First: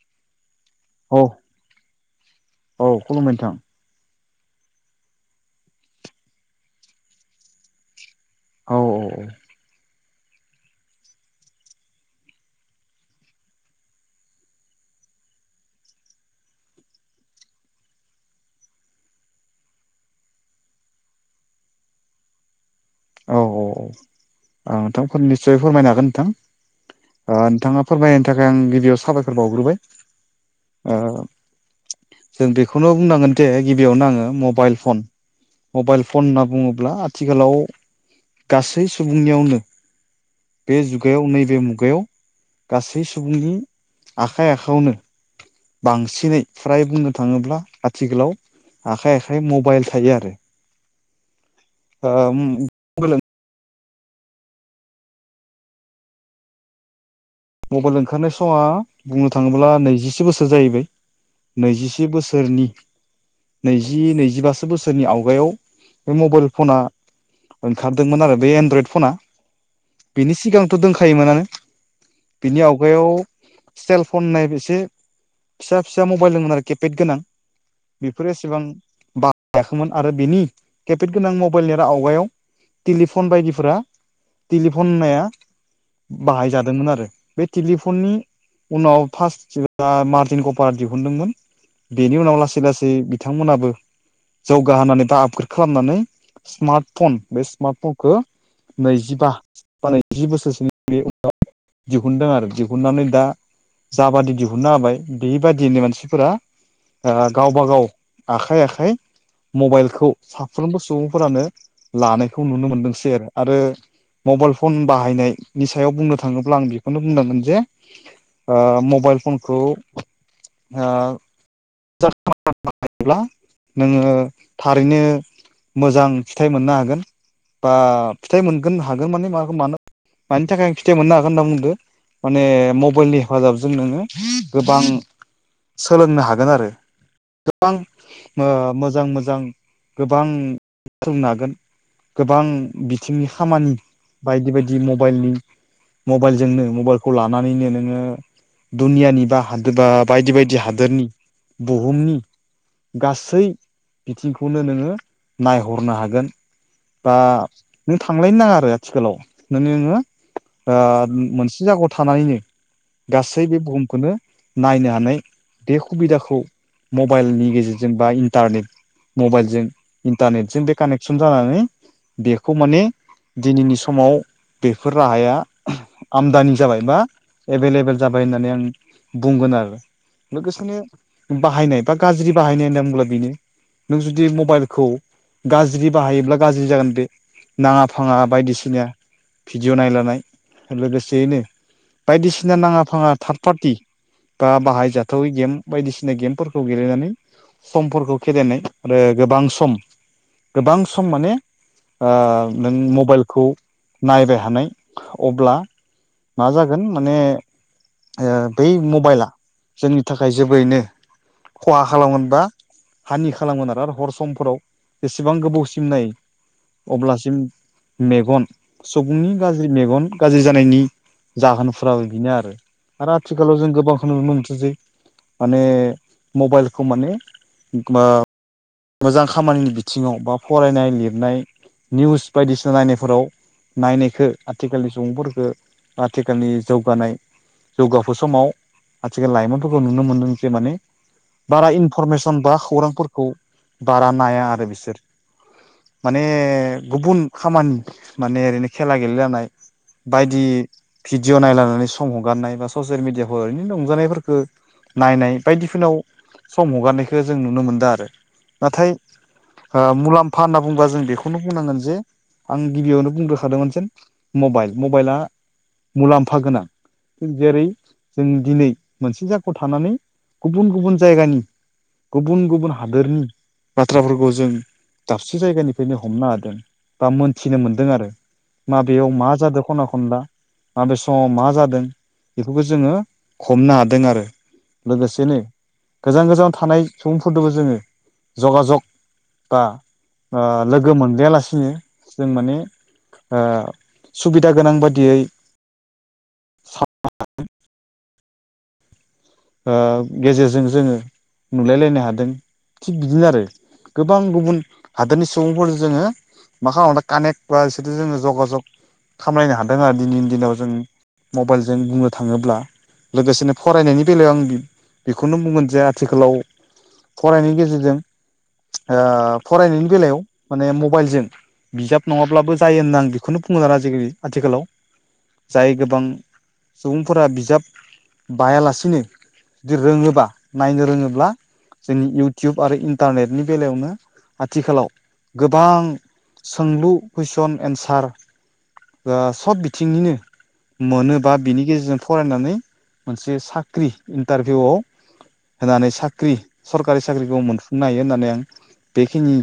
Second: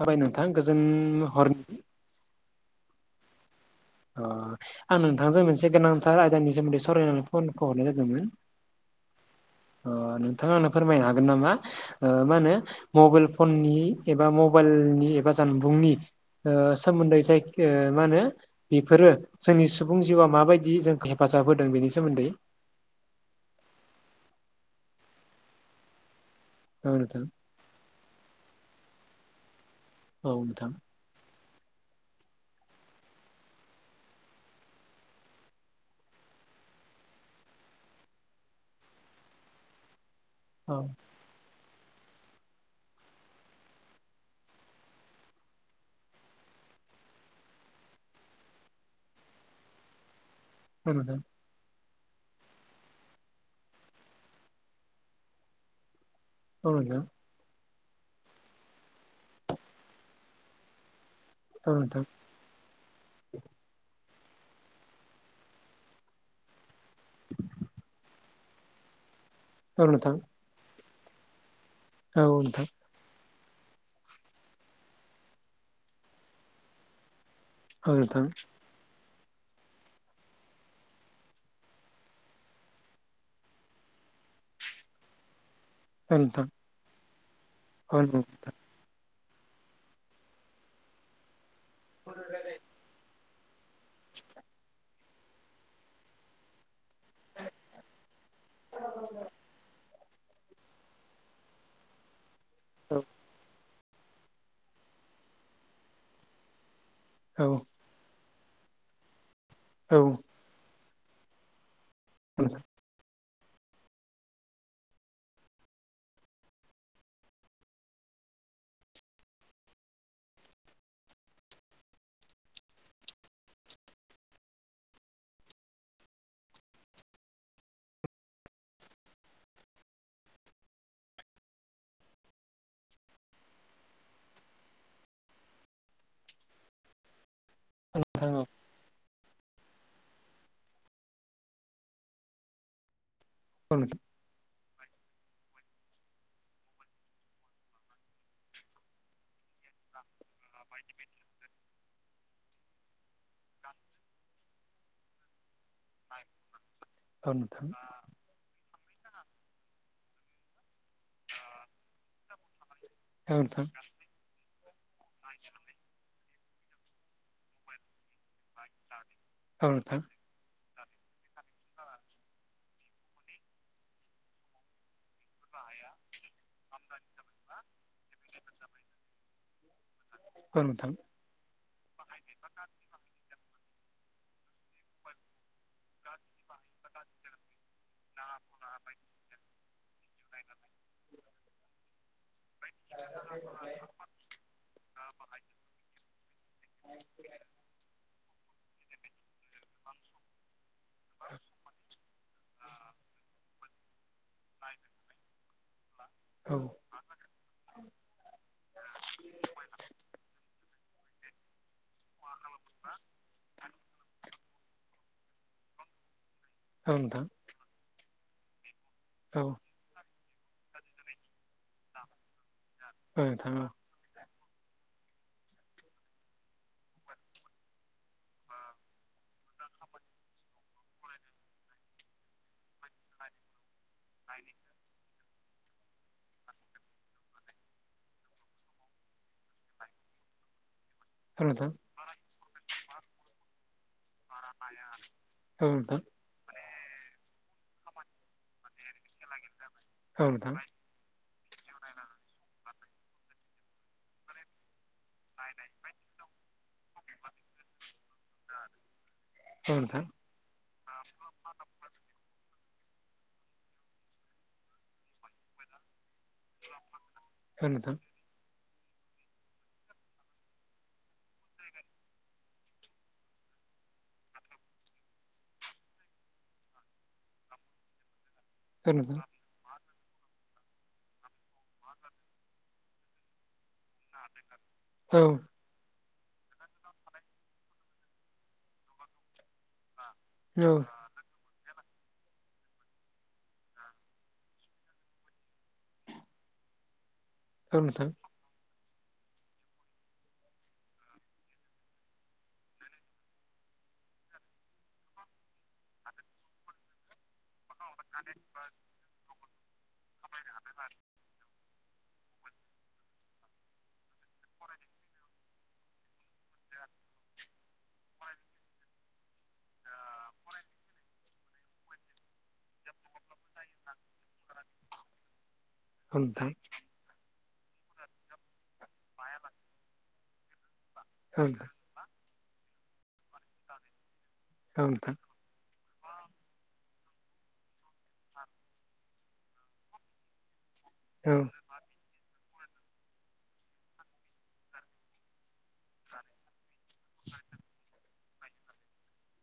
हाबाय नोंथां गोजोन औ हरनि औ खुलुमबाय नोंथां। अ आं नोंथांजों मोनसे गोनांथार आयदानि सोमोन्दै सावरायनानै फनखौ हरनाय जादोंमोन औ औ औ अ नोंथाङा आंनो फोरमायनो हागोन नामा मा होनो मबाइल फननि एबा मबाइलनि एबा जानबुंनि सोमोन्दै जायखि मा होनो बेफोरो जोंनि सुबुं जिउआ माबायदि जोंखौ हेफाजाब होदों बेनि सोमोन्दै औ औ औ नोंथां खोननैसो फोरमायनो हागोन नोंथां औ नोथां ओ नोंथाङा फोरमायनि थाखाय आं गिबियाव साबायखर बावग्रोबाय औ नोंथां जों बेखौनो बुंनांगोन जे गिबियावनो आङो मबाइल फन मबाइल फन होनना बुङोब्ला आथिखालाव गासै सुबुंनियावनो औ बे जुगायाव नैबे मुगायाव गासै सुबुंनि आखाइ आखायावनो बांसिनै फ्राय बुंनो थाङोब्ला आथिखालाव आखाइ आखाइ मबाइल थायो आरो [unintelligible] ओ उम औ नोंथां मबाइल ओंखारनाय समा बुंनो थाङोब्ला नैजिसे बोसोर जाहैबाय औ नोंथां नैजिसे बोसोर बोसोरनि नैजि नैजिबासो बोसोरनि आवगायाव बे मबाइल फना ओंखारदोंमोन आरो बे एनड्रयड फना औ नोंथां बिनि सिगांथ' दंखायोमोनानो औ बिनि नोंथां आव मुगायाव सेलफन होननाय एसे फिसा फिसा मबाइल दंमोन आरो केपेद गोनां औ नोंथां बेफोरो एसेबां बां जायाखैमोन आरो बेनि केपेट गोनां मबाइल आवगायाव टेलिफन बायदिफोरा टेलिफन होननाया बाहायजादोंमोन आरो बे औ नोंथां औ नोंथां औ टेलिफननि नोंथां उनाव फार्स्ट मार्तिन कपारा दिहुनदोंमोन बेनि उनाव लासै लासै बिथांमोनाबो जौगाहोनानै बा आपग्रेड खालामनानै स्मार्ट फन बे स्मार्ट फनखौ नैजिबा बा नैजि बोसोरसनि बे दिहुनदों आरो दिहुननानै दा जाबादि दिहुनना होबाय बेबायादियैनो मानसिफोरा औ औ गावबागाव आखाइ आखाइ औ मबाइलखौ साफ्रोमबो सुबुंफोरानो लानायखौ नुनो मोनदों सै आरो मबाइल फन बाहायनायनि सायाव बुंनो थाङोब्ला आं बेखौ बेखौनो बुंनांगोन जे ओ मबाइल फनखौ ओ [unintelligible] थायोब्ला नोङो थारैनो मोजां फिथाइ मोननो हागोन बा फिथाइ मोनगोन हागोन माने मा मानो मानि थाखाय आं फिथाइ मोननो हागोन होनना बुंदों माने मबाइलनि हेफाजाबजों नोङो गोबां सोलोंनो हागोन आरो गोबां नोंथां ओ औ मोजां मोजां गोबां नागोन गोबां बिथिंनि खामानि नोंथां बायदि बायदि मबाइलनि मबाइलजोंनो मबाइलखौ लानानैनो नोङो दुनियानि बा हादोर बा बायदि बायदि हादोरनि बुहुमनि गासै बिथिंखौनो नोङो नायहरनो हागोन बा औ नोंथां नों थांलायनो नाङा आरो आथिखालाव मे नोङो मोनसे जायगायाव औ गासै बे नोंथां बुहुमखौनो नायनो हानाय बे सुबिदाखौ मबाइलनि गेजेरजों बा इन्टारनेट मबाइलजों औ नोंथां इन्टारनेटजों बे कानेकसन जानानै बेखौ माने दिनैनि समाव बेफोर राहाया आदानि जाबाय मा एभेलेबेल जाबाय होननानै आं बुंगोन आरो औ नोंथां लोगो बाहायनाय बा गाज्रि बाहायनाय होनदों बुंब्ला बेनो नों जुदि मबाइलखौ गाज्रि बाहायोब्ला गाज्रि जागोन [unintelligible] फाङा बायदिसिना भिडिअ' नायला नायलि लोगोसेयैनो बायदिसिना नाङा फाङा थार्ड पार्टि बा बाहायजाथावै गेम बायदिसिना गेमफोरखौ गेलेनानै समफोरखौ खेलेनाय आरो ओ गोबां सम गोबां सम माने ओ नों मबाइलखौ नांलाया थानाय अब्ला मा औ जागोन। माने ओ बै मबाइला जोंनि थाखाय जोबोरैनो खहा खालामगोन बा हानि खालामगोन आरो हर समफोराव जेसेबां गोबावसिम नायो औ नोंथां अब्लासिम मेगन सुबुंनि औ गाज्रि मेगन गाज्रि जानायनि जाहोनफोराबो बिनो आरो नोंथां आथिखालाव जों गोबांखौ नुनो मोनसै माने मबाइलखौ माने ओ मोजां खामानिनि बिथिङाव बा फरायनाय लिरनायनि निउस बायदिसिना नायनायफोराव नायनायखौ आथिखालनि सुबुंफोरफोरखौ आथिखालनि जौगानाय जौगाफु समाव आथिखाल लाइमोनफोरखौ नुनो मोनदों जे माने औ नोंथां बारा इनफरमेसन बा खौरांफोर बारा नाया आरो बिसोर औ नोंथां मा माने गुबुन खामानि माने ओरैनो खेला गेलेलनाय औ नोंथां औ बायदि नोंथां भिडिअ नायलनानै सम हगारनाय बा ससियेल मिडियाफोराव ओरैनो रंजानायफोरखौ नायनाय बायदिफोरनाव सम हगारनायखौ जों नुनो मोनदों आरो नाथाय। औ नोंथां मुलाम्फा होनना बुंबा जों बेखौनो बुंनांगोन जे आं गिबियावनो बुंग्रोखादोंमोनसिन मबाइल मबाइला मुलाम्फा गोनां जेरै औ नोंथां जों दिनै मोनसे जायगायाव थानानै गुबुन गुबुन जायगानि गुबुन गुबुन हादर हादोरनि बाथ्राफोरखौ जों दाबसे जायगानिफ्रायनो हमनो हादों। बा मोनथिनो मोनदों आरो औ माबेायाव मा जादों। खनला माबे समाव मा जादों बेखौफोरखौ जोङो हमनो हा जादों आरो औ लोगोसेनो गोजान गोजानाव थानाय सुबुंफोरजोंबो जोङो। जगाजग बा ओ लोगो मोनलायालासिनो जों माने सुबिदा गोनां बादियै [unintelligible] औ नों गेजेरजों जोङो नुलायलायनो हादों। थिग बिदिनो आरो गोबां ओ गुबुन हादोरनि सुबुंफोरजों जोङो माखामो कानेक बा जगाजग खामलायनो हादों आरो दिनैनि दिनाव जों मबाइलजों बुंनो थाङोब्ला लोगोसेनो फरायनायनि बेलायाव आं बेखौनो बुंगोन जे आथिखालाव फरायनायनि गेजेरजों ओ फरायनायनि बेलायाव माने मबाइलजों बिजाब नङाब्लाबो जायो होनना आं सान बेखौनो बुंलाना आथिखालाव ओ जाय गोबां नोंथां सुबुंफोरा बिजाब बायालासिनो [unintelligible] जुदि रोङोबा नायनो रोङोब्ला जोंनि इउटुब आरो इन्टारनेटनि बेलायावनो औ आथिखालाव नोंथां गोबां सोंलु कुइसन एन्सार ओ सब बिथिंनिनो मोनोबा औ बिनि गेजेरजों फरायनानै मोनसे साख्रि इन्टारभिउआव होनानै साख्रि सरकारि साख्रिखौ मोनफुंनो हायो होननानै आं बेखिनि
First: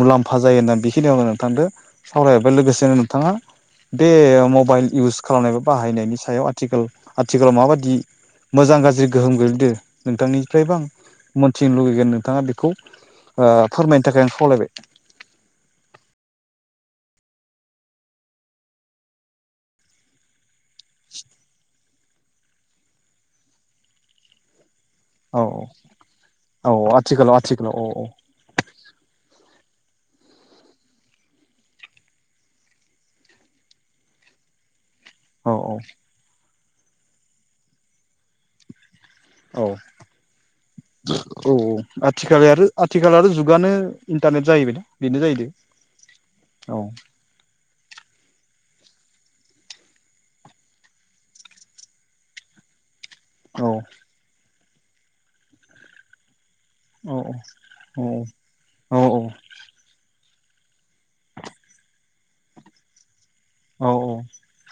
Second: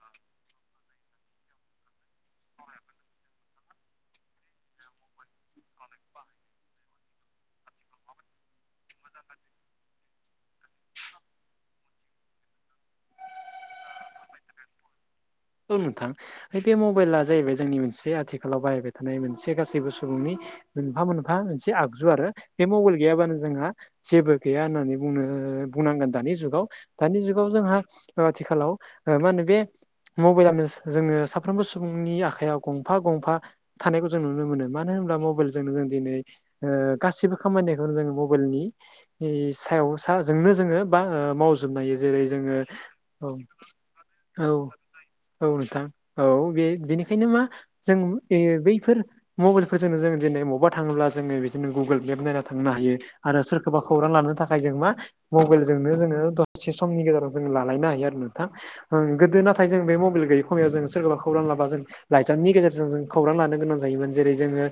मुलाम्फा जायो होननानै बेखिनियावनो नोंथांजों सावरायहरबाय लोगोसेनो नोंथाङा बे मबाइल इउस खालामनाय बा बाहायनायनि सायाव आथिखाल आथिखालाव माबादि मोजां गाज्रि गोहोम गोगलैदों नोंथांनिफ्रायबो आं मोनथिनो लुुबैगोन नोंथाङा बेखौ फोरमायनो थाखाय आं खावलायबाय औ नोंथां बे मबाइला जाहैबाय जोंनि मोनसे आथिखालाव बाहायबाय थानाय मोनसे गासैबो सुबुंनि मोनफा मोनफा मोनसे आगजु आरो बे मबाइल गैयाबानो जोंहा जेबो गैया होननानै बुंनो औ बुंनांगोन दानि जुगाव औ दानि आथिखालाव जुगाव आथिखालाव जोंहा औ आथिखालाव मा होनो बे मबाइलनो जोंङनो साफ्रोमबो सुबुंनि आखाइायाव गंफा गंफा थानायखौ जों नुनो मोनो मानो होनोबब्ला मबे मबाइल औ जोंनो जों दिनै गासिबो खामानिखौनो जों मबाइलनि औ सायाव साजोंनो जोङो बा औ मावजोबनो हायो जेरै आथिखाल जोङो आरो आथिखाल आरो औ जुगानो इन्टारनेट औ जाहैबाय ना औ नोंथां औ बे बेनिखायनो मा जों बैफोर मबाइलफोरजोंनो जों जों दिनै बबावबा थाङोब्ला जोङो बिदिनो गुगोल मेप नायना थांनो हायो आरो औ सोरखौबा खौरां लानो थाखाय जों मा मबाइलजोंनो जोङो से समनि औ गेजेराव जों लालायनो हायो आरो नोंथां औ गोदो नाथाय बे मबाइल गैया समाव सोरखौबा खौरां लाबा जों लाइनि गेजेरों खौरां लानो गोनां औ जायोमोन जेरै जोङो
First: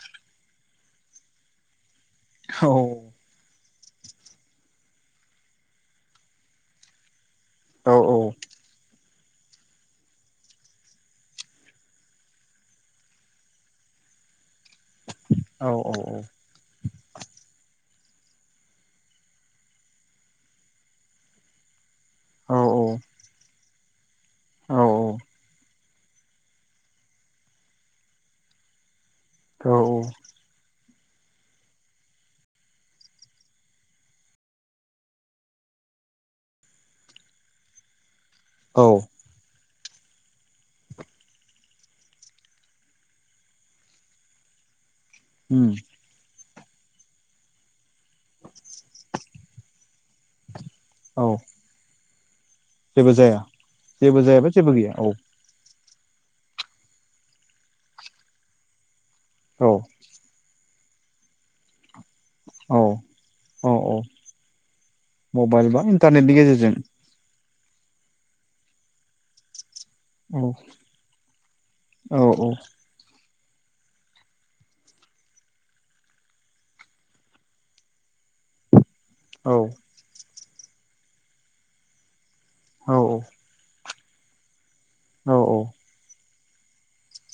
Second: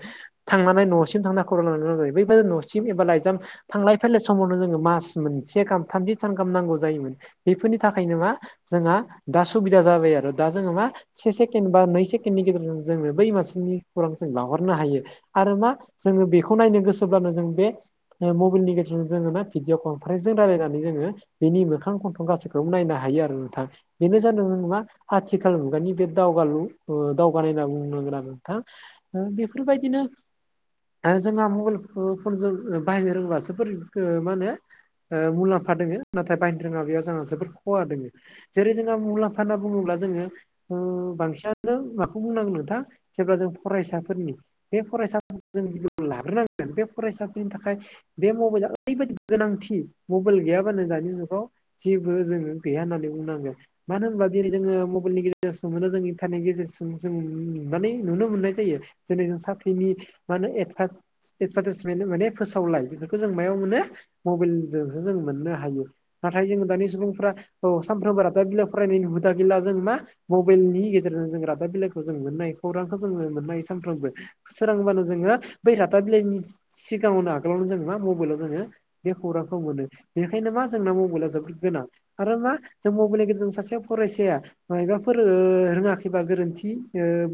थांनानै न'सिम थांना खौरां लानो गोनां जायो बैबि औ न'सिम एबा लाइजाम थांलाय फैलाय समावनो जोङो मास मोनसे गाहाम थामजि थाम गाहाम नांगौ जायोमोन बेफोरनि औ थाखायनो मा जोंहा दा सुबिदा जाबाय आरो दा जोङो मा से सेकेण्ड बा नै सेकेण्डनि गेजेरजों जोङो बै मानसिनि खौरां जों लाहरनो हायो आरो मा जोङो बेखौ नायनो गोसोब्लानो जों बे मबाइलनि गेजेरजों जोङो ना भिडिअ कनफारेन्स जों रायलायनानै जोङो बिनि मोखां गन्थं गासिखौबो नायनो हायो आरो नोंथां बेनो जादों नङा आथिखाल मुगानि बे दावगानाय होनना बुंनांगोना नोंथां औ बेफोरबायदिनो जोंहा मबाइल फनजों बाहायनो रोङोबासो बोरै मा होनो मुलाम्फा दोङो नाथाय बाहायनो रोङाबा बेयाव जोंहा जोबोद खहा दङ जेरै औ जोंहा मुलाम्फा होनना बुङोब्ला जोङो बांसिनानो माखौ बुंनांगोन नोंथां जेब्ला जों फरायसाफोरनि बे फरायसा उम जों लाग्रोनांगोन बे फरायसाफोरनि थाखाय बे मबाइला ओरैबायाददि गोनांथि मबाइल गैयाबा दानि औ जेबो जोङ गैया होननानै जेबो जाया बुंनांगोन मानो जेबो होनब्ला जायाबा दिनै जेबो जोङो गैया औ मबाइलनि गेजेराव मोनो जों इन्टारनेनि गेजेरजों जों नुनानै नुनो मोननाय जायो जेरै जों औ साफ्रिनि मा होनो एदभार्टाइसमेन्ट माने औ फोसावलाय बेफोरखौ जों मायाव औ मोनो औ मबाइलजोंसो जों मोननो मबाइल बा हायो इन्टारनेटनि नाथाय जोंडो गेजेरजों दानि सुबुंफोरा औ सानफ्रोमबोर दा रादाब बिलाइ फरायनायनि हुदा गैला जों मा औ मबाइलनि गेजेरजों जों रादाब बिलाइखौ जों औ मोननाय खौरांखौ जोङो मोननाय सानफ्रोमबो सोरांब्लानो जोङो बै रादाब बिलाइनि सिगाङावनो आगोलावनो जोङो मा मबाइलाव जोङो बे औ खौरांखौ मोनो बेनिखायनो मा जोंना मबाइला जोबोद गोनां आरो मा जों औ मबाइलनि गेजेरजों सासे फरायसाया मबाफोर औ रोङाखैबा गोरोन्थि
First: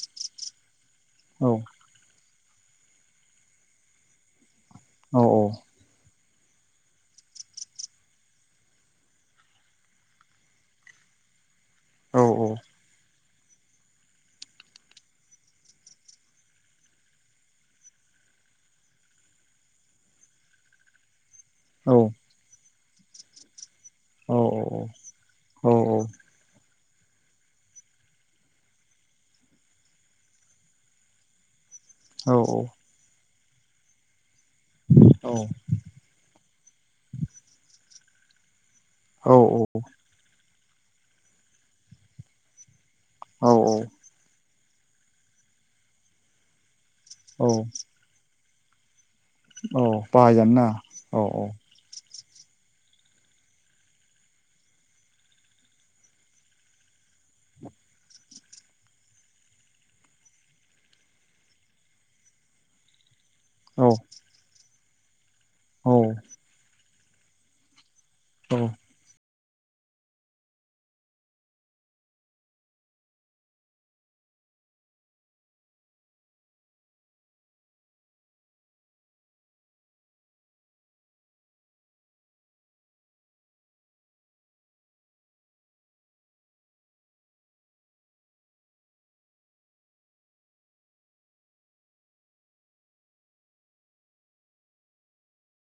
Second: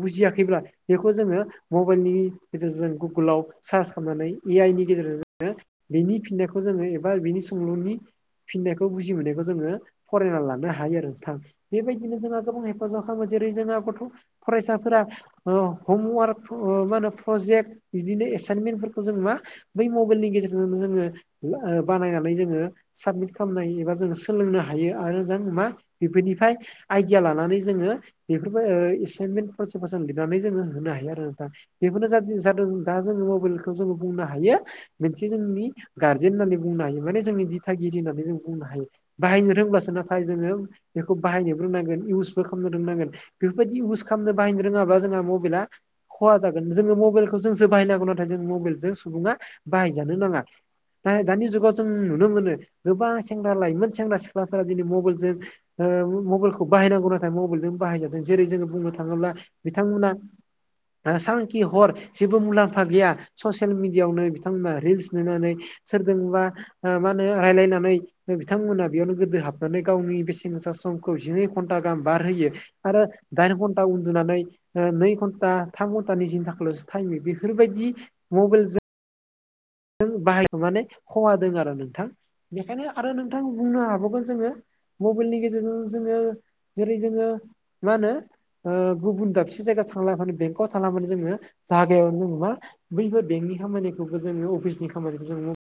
बुजियाखैब्ला बेखौ जोङो औ मबाइलनि गेजेरजों गुगोलाव सार्च खालामनानै ए आइ नि गेजेरजों औ जोङो बिनि फिननायखौ जोङो एबा बिनि सोंलुनि फिननायखौ बुजि मोननायखौ जोङो फरायना लानो हायो आरो नोंथां बेबायदिनो जोंहा गोबांहाय ज' खालामो जेरै जोंहा गथ' फरायसाफोरा हमवार्क मा होनो प्रजेक्ट बिदिनो एसाइनमेन्टफोरखौ जों मा बै मबाइलनि गेजेरजोंनो जोङो बानायनानै जोङो साबमिट खालामनो ह एबा जो औ सोलोंनो हायो आरो जों मा बेफोरनिफ्राय आइडिया लानानै जोङो बेफोरबो एसाइनमेन्ट फरसाफोर जों लिरनानै जोङो होनो हायो आरो नोंथां बेफोरनो जादों दा जोङो मबाइलखौ जोङो बुंनो हायो मोनसे जोंनि गार्जेन होननानै बुंनो हायो माने जोंनि दिथागिरि होननानै जों बुंनो हायो औ बाहायनो रोंब्लासो नाथाय जोङो बेखौ बाहायनोबो रोंनांगोन इउसबो खालामनो रोंनांगोन औ बेफोरबायदि इउस खालामनो बाहायनो रोङाबा जोंहा मबाइला खहा जागोन जोङो मबाइलखौ औ जोंसो बाहायनांगौ नाथाय मबाइलजों सुबुं आ बाहायजानो नाङा औ औ दानि जुगाव जों नुनो मोनो गोबां सेंग्रा लाइमोन सेंग्रा सिख्लाफोरा दिनै मबाइलजों मबाइलखौ बाहायनांगौ नाथाय मबाइलजों बाहायजादों जेरै जोङो बुंनो थाङोब्ला बिथांमोना सान खि हर जेबो मुलाम्फा गैया ससियेल औ मिडियाआवनो बिथांमोना रिल्स नायनानै औ सोरजोंबा मा होनो रायलायनानै औ बिथांमोना बेयावनो गोदो हाबनानै गावनि बेसेन गोसा समखौ जिनै घन्टा गाहाम बारहोयो आरो दाइन घन्टा उन्दुनानै नै घन्टा थाम घन्टानि जिन थाखायल'सो टाइम बेफोरबायदि मबाइलजों जों बाहाय माने खहा दों आरो नोंथां बेखायनो आरो नोंथां बुंनो हाबावगोन जोङो मबाइलनि गेजेरजों जोङो जेरै जोङो मा होनो गुबुन दाबसे जायगायाव थांङालाबानो बेंकआव थांङालाबानो जोङो जायगायावनो जोङो मा बैफोर बेंकनि खामानिखौबो जोङो अफिसनि खामानिखौ जों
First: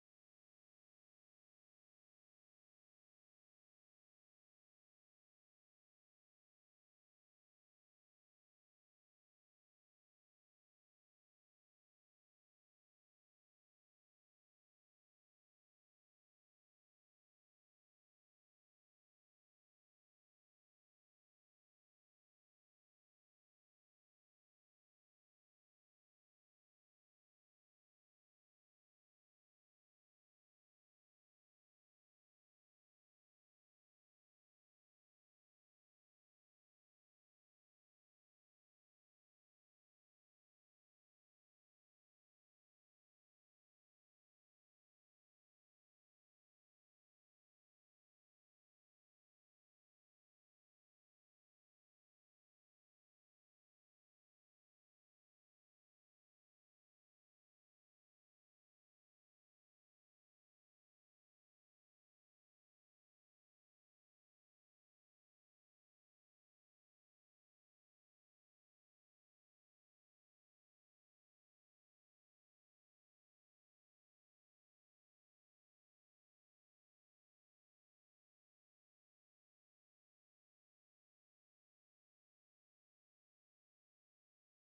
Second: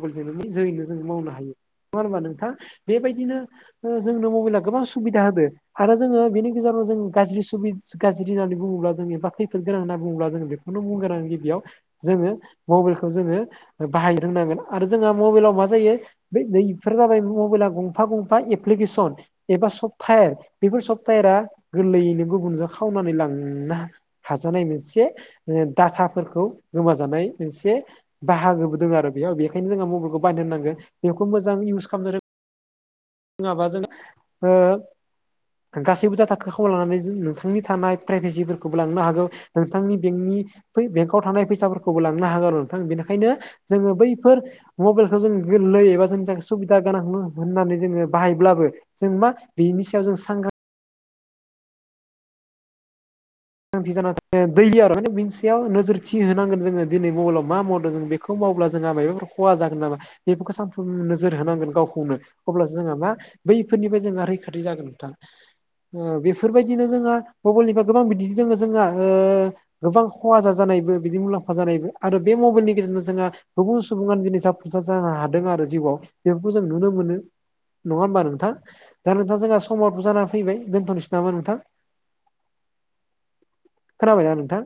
[unintelligible] जोंनिखौ जोङो मावनो हायो नङा होमबा नोंथां बेबायदिनो जोंनो मबाइला गोबां सुबिदा होदों आरो जोङो बेनि गेजेराव जों गाज्रि सुबि गाज्रि होननानै बुङोब्ला जों एबा खैफोद गोनां होनना बुङोब्ला जों बै खौनो बुंगोन आं गिबियाव जोङो मबाइलखौ जोङो बाहायनो रोंनांगोन आरो जोंहा मबाइलाव मा जायो बैफोर जाबाय मबाइला गंफा गंफा एप्लिकेसन एबा सफ्टायार बेफोर सफ्थायारा गोरलैयैनो गुबुनजों खावनानै लांनो हा हाजानाय मोनसे डाटाफोरखौ गोमाजानाय मोनसे बाहागोबो दं आरो बेयाव बेखायनो जों मबाइलखौ बायनो रोंनांगोन बेखौ मोजां इउस खालामनो रों ङाबा जोङो ओ गासैबो डाटाखौ खावना लानानै नोंथांनि थानाय प्राइभेसिफोरखौबो लांनो हागौ नोंथांनि बेंकनि बेंकआव थानाय फैसाफोरखौबो लांनो हागौ आरो नोंथां बेनिखायनो जोङो बैफोर मबाइलखौ जों गोरलै एबा जोंनि थाखाय सुबिदा गोनां होननानै जोङो बाहायब्लाबो जों मा बेनि सायाव जों सांग्रां थि जाना दैलि आरो मोनसेयाव नोजोर थि होनांगोन जोङो दिनै मबाइलाव मा मावदों जों बे [unintelligible] खौ मावब्ला जोंहा मायबाफोर खहा जागोन नामा बेफोरखौ सानफ्रोम नोजोर होनांगोन गावखौनो अब्लासो जोंहा मा बैफोरनिफ्राय जोंहा रैखाथि जागोन नोंथां ओ बेफोरबायदिनो जोंहा मबाइलनिफ्राय गोबां बिदि जोङो जोंहा ओ गोबां खहा जाजानायबो बिदि मुलाम्फा जानायबो आरो बे मबाइलनि गेजेरजों जोंहा गुबुन सुबुङानो दिनै जाफुंसार जानो हादों आरो जिउआव बेफोरखौ जों नुनो मोनो नङा होमबा नोंथां दा नोंथां जोंहा समावथ' जाना फैबाय दोनथ'नोसै नामा नोंथां खोनाबाय ना नोंथां